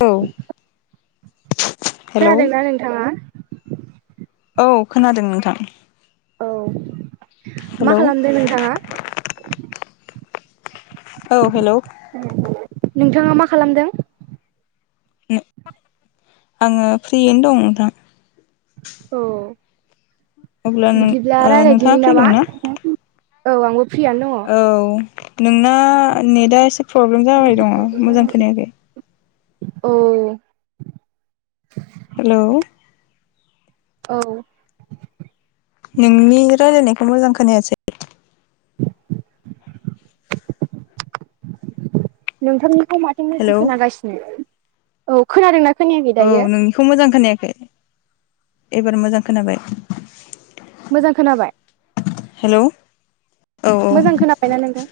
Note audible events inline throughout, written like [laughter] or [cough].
औ हेलौ खोनादों ना नोंथांङा औ खोनादों नोंथां। औ मा हेलौ खालामदों नोंथांङा? औ हेलौ नोंथांङा मा खालामदों आंङो फ्रियैनो दं नोंथां। औ अब्ला नों बिदिब्ला ओ नोंथाङा रायलायदिनि फ्रि नामा? दंना औ आंबो फ्रियानो दङ' औ नोंङो नेटआ एसे प्रब्लेम जाबाय दङ मोजां खोनायाखै [unintelligible] उ हेल' औ नोंनि रायलायनायखौ मोजां खोनायासै नोंथांनिखौ माथो मोजां हेलौ औ खोनागासिनो औ खोनादोंना खोनायाखै दायो। बेखौ मोजां खोनायाखै एबार मोजां खोनाबाय मोजां खोनाबाय हेल' औ औ मोजां खोनाबायना नोंथां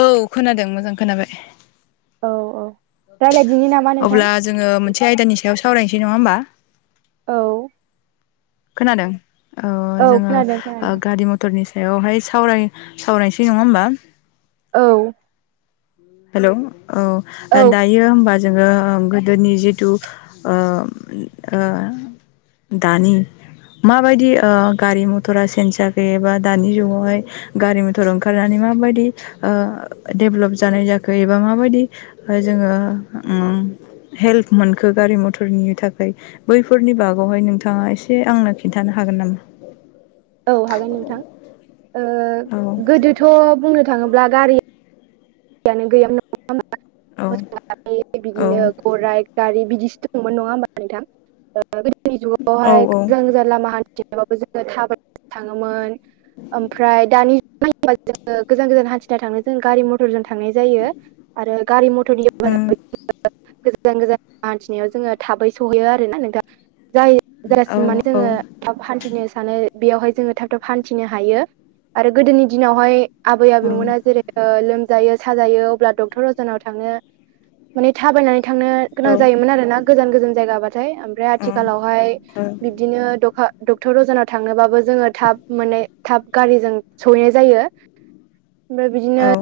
औ खोनादों मोजां खोनाबाय औ औ रायज्लायदिनि नामा नोंथां अब्ला जोंङो मोनसे आयदानि सायाव सावरायनोसै नंङा होमबा औ खोनादों अ औ जोंङो खोनादों खोनादों गारि म थरनि सायावहाय सावराय सावरायसै नंङा होमबा औ हेलौ औ औ दा हायो होमबा जोंङो गोदोनि जिथु ओ ओ दानि माबायदि ओ-गारि मथरा सेन्ज जबाय दानि जुगावहाय। गारि मथर ओंखारनानै माबायदि ओ-दभलप जानाय जाखो। खो एबा माबायदि जोङो। हेल्प मोनखो गारि मथरनि थाखाय। बैफोरनि बागावहाय नोंथाङा एसे आंनो खिन्थानो हागोन नामा। औ हागोन नोंथां औ ओ-गोदोथ बुंनो थाङोब्ला गारि यानो गैयामोन औ मोसा औ बिदिनो गराय गारि बिदिसो दंमोन नङा होमबा नोंथां? गोदोनि औ जुगावहाय गोजान गोजान लामा हान्थिनायबाबो जोङो थाबाय थाङोमोन। ओमफ्राय दानि जुगबा जोङो गोजान गोजान हान्थिना थांनो जों गारि मथ मटरजों थांनाय जायो आरो गारि मथरनि उम हेफाजाबजों गोजान गोजान हान्थिनायाव जोङो थाबै सहैयो आर ना नोंथाङ जाय औ जासिन मान औ जोङो थाब हान्थिनो सानो बेयावहाय जोङो थाब थाब हान्थिनो हायो आरो गोदोनि दिनावहाय। आबै ओ आबौमोना जेरै लोमजायो साजायो अब्ला डक्टर अजनाव थांङो। माने थाबायनानै थांनो गोनां ओ जायोमोन आरो ना गोजान गोजान जायगाबाथाय। फ्राय औ आथिखालावहाय। बिदिनो डका डक्टर अजानाव थांनोबाबो जोङो थाब मोन थाब गारिजों। सहैनाय जायो ओमफ्राय बिदिनो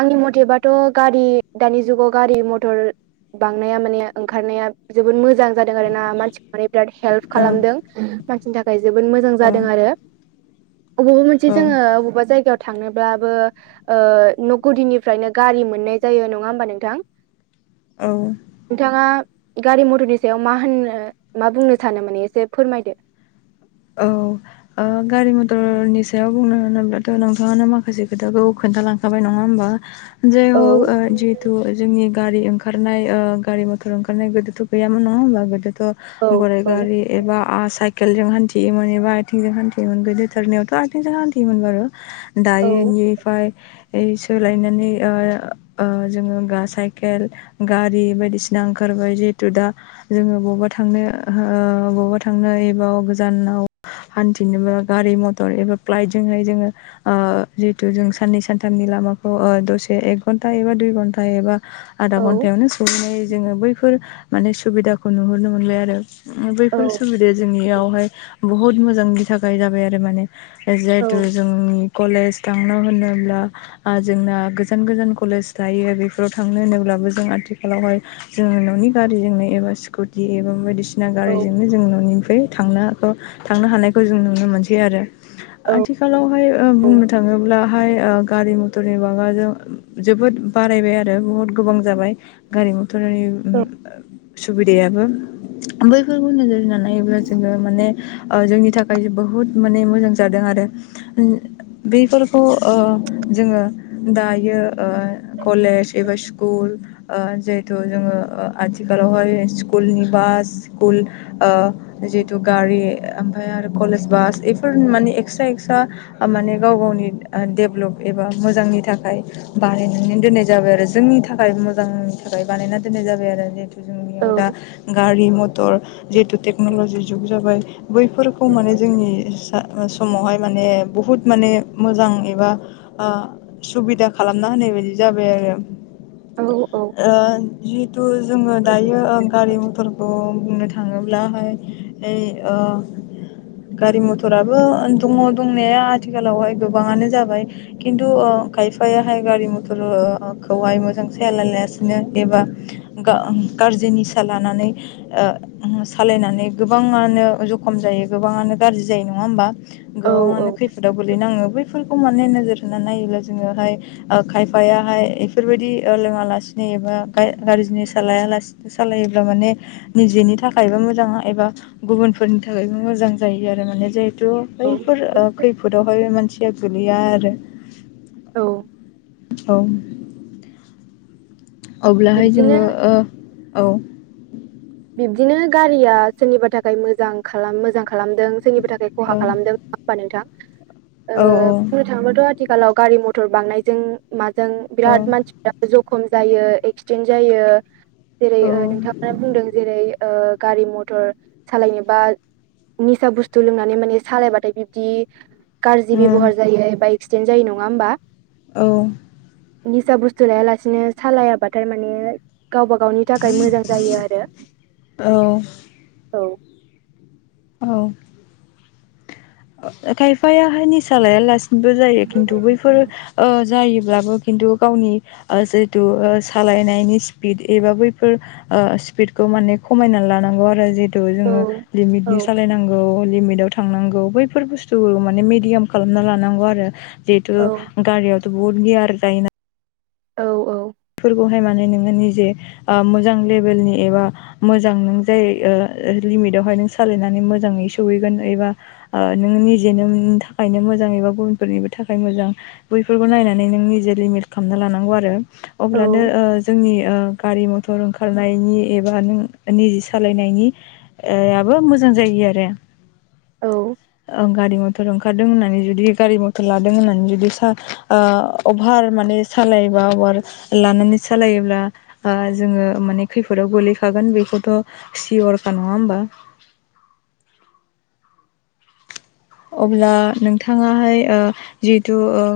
आंनि मथेबाथ। गारि दानि जुगाव गारि मथर बांनाया माने ओंखारनाया। जोबोद मोजां जादों आर ना मानसिखौ माने बिराद हेल्प खालामदों। मानसिनि थाखाय जोबोद मोजां जादों औ आरो अबावबा मोनसे जोङो अबावबा जायगायाव थांनोबाबो ओ-न गुदिनिफ्रायनो गारि मोन मोननाय जायो नङा होमबा नोंथां। ओं नोंथाङा गारि मथरनि सायाव मा होननो मा बुंनो सानो माने एसे फोरमायदो। औ ओ गारि मथरनि सायाव बुंनो होनोब्लाथ नोंथाङा माखासे खोथाखौ खोनथालां बाय नङा होमबा जे औ हक जितु जोंनि गारि ओंखा रनाय ओ गारि मथर ओंखारनाय गोदोथ' गैयामोन नङा होमबा गोदोथ औ गराइ औ गारि। एबा साइकेल जों हानथि खथि मोन एबा आथिंजों खान्थियोमोन गोदो धोरनायावथ आरथिंजों हान्थिमोन आरो। औ दायोनिफ्राय। सोलायनानै ओय ओ-जोङो साइकेल गारि बायदिसिना ओंखारबाय जिहेतु दा। जोङो बबेबा थांनो ओ-बबेबा थांनो एबाव गोजानाव हान्थिनोबो गारि मथर एबा फ्लाइटजोंहाय जोङो। ओ जिहेतु जों साननै सानथामनि लामाखौ दसे एक घन्टा एबा दुइ घन्टा टा एबा आडा औ घन्टायावनो। नाय जोङो बैफोर माने सुबिदाखौ नुहुरनो मोनबाय आरो। औ बैफोर सुबिदाया जोंनियावहाय बहुत मोजांनि थाखाय जाबाय आरो माने। जिहेतु औ जोंनि कलेज थांनो होनोब्ला। ओ-जोंना गोजान गोजान कलेज थायो बेफोराव थांनो होनोब्लाबो जों आथिखालावहाय। जोङो ननि गारिजोंनो एबा स्कुटि एबा बायदिसि ना औ गारिजोंनो जों ननिफ्राय थांनो थांनो हानायखौ जों नुनो मोनसै आरो। औ आथिखालावहाय बुंनो थाङोब्लाहाय गारि मथ बेटरनि बागाजों जोबोद बारायबाय आरो बुहुत गोबां जाबाय। गारि मथरनि सुबिदायाबो बैफोरखौ नोजोर होनानै। नाय जोङो माने जोंनि थाखाय बुहुद माने मोजां जादों आरो। बैफोरखौ ओ जोङो दायो ओ कलेज एबा स्कुल ओ जिहेथु जोङो ओ आथिखालावहाय स्कुलनि बास स्कुल ओ जिहेतु गारि ओमफ्राय आरो कलेज बास एफोर माने एक्सट्रा एक्सट्रा ओ माने गाव गावनि ओ डेभलप एबा मोजांनि थाखाय बानायनानै दोननाय जाबाय आरो जोंनि थाखाय मोजांनि थाखाय बानायना दोननाय जाबाय आरो जितु जोंनियाव दा गारि मथर जिहेथु टेक्न'लजि जुग जाबाय बैफोरखौ माने जोंनि सा समावहाय माने बहुद माने मोजां एबा ओ सुबिदा खालामना होनाय बायदि जाबाय आरो। औ औ ओ जिहेथु जोङो दायो ओ गारि मथरखौ बुंनो थाङोब्लाहाय नै ओ गारि मथराबो दङ दंनाया आथिखालावहाय गोबाङानो जाबाय खिन्थु ओ खायफायाहाय गारि मथर खौहाय मोजां सालाया लायासिनो एबा गा-गाज्रि निसा लानानै ओ सालायनानै गोबाङानो जुब खम जायो गोबांआनो गाज्रि जायो नङा होमबा गोबांआनो फि फोदाव गोलैनाङो बैफोरखौ माने नोजोर होनानै नायोब्ला जोङोहाय ओ खायफायाहाय एफोरबायदि ओ लोङा लासिनो एबा गा-गाज्रि निसा लाया लासेनो सालायोब्ला माने निजेनि थाखायबो मोजां एबा गुबुन फोरनि थाखायबो मोजां जायो आरो माने जिहेथु बैफोर ओ खैफोदावहाय मानसिया गोलैया आरो। औ औ अब्लाहाय बिब्दिनो जोङो ओ औ बिबदिनो गारिया सोरनिबा थाखाय मोजां खालाम मोजां खालामदों सोरनिबा थाखाय खहा खालामदों। [unintelligible] नोंथां औ औ थांबाथ' आथिखालाव गारि मथर बांनायजों माजों औ बिराद मानसिफोरा जौ खम जायो एक्सिडेन्ट जायो जेरै- औ ओ नोंथांआ बुंदों जेरै- ओ गारि मथर सालायनोबा निसा बुस्थु लोंनानै माने सालायबाथाय बिब्दि गाज्रि बेब'हार जायो एबा एक्सिडेन्ट जायो नङा होमबा औ निसा बुस्थु लायालासेनो सालायाबाथाय माने गावबा गावनि थाखाय मोजां जायो आरो औ औ औ खायफायाहाय निसा लायालासिनोबो जायो खिन्थु बैफोर ओ जायोब्लाबो खिन्थु गावनि ओ जिहेतु सालायनायनि स्पिड एबा बैफोर ओ स्पिदखौ माने खमायना लानांगौ आरो जि थु औ जोङो औ लिमिटनि सालायनांगौ लिमिटाव थांनांगौ बै फोर बुस्थु माने मेदियाम खालामना लानांगौ आरो औ जिहेतु गारियाव बुहुद गियार जायोना औ औ फोरखौहाय माने नोङो निजे ओ मोजां लेबेलनि एबा मोजां नों जायो ओ लिमिटावहाय नों सालायनानै मोजाङै सौहैगोन एबा ओ नों निजेनो नोंनि थाखायनो मोजां एबा गुबुनफोरनिबो थाखाय मोजां। बैफोरखौ नायनानै नों निजे लिमिट खालामना लानांगौ आरो अब्लानो ओ औ जोंनि ओ गारि मथर ओंखारनायनि एबा नों निजि सालायनायनि ए आबो मोजां जायो आरो। औ गारि मथर ओंखारदों होननानै जुदि गारि मथर लादों होननानै जुदि सा ओ अभार माने सालायोबा अभार लानानै सालायोब्ला ओ जोङो माने खैफोदाव गोलैखागोन बेखौथ' सियरखा नङा होमबा अब्ला नोंथाङाहाय जिहेथु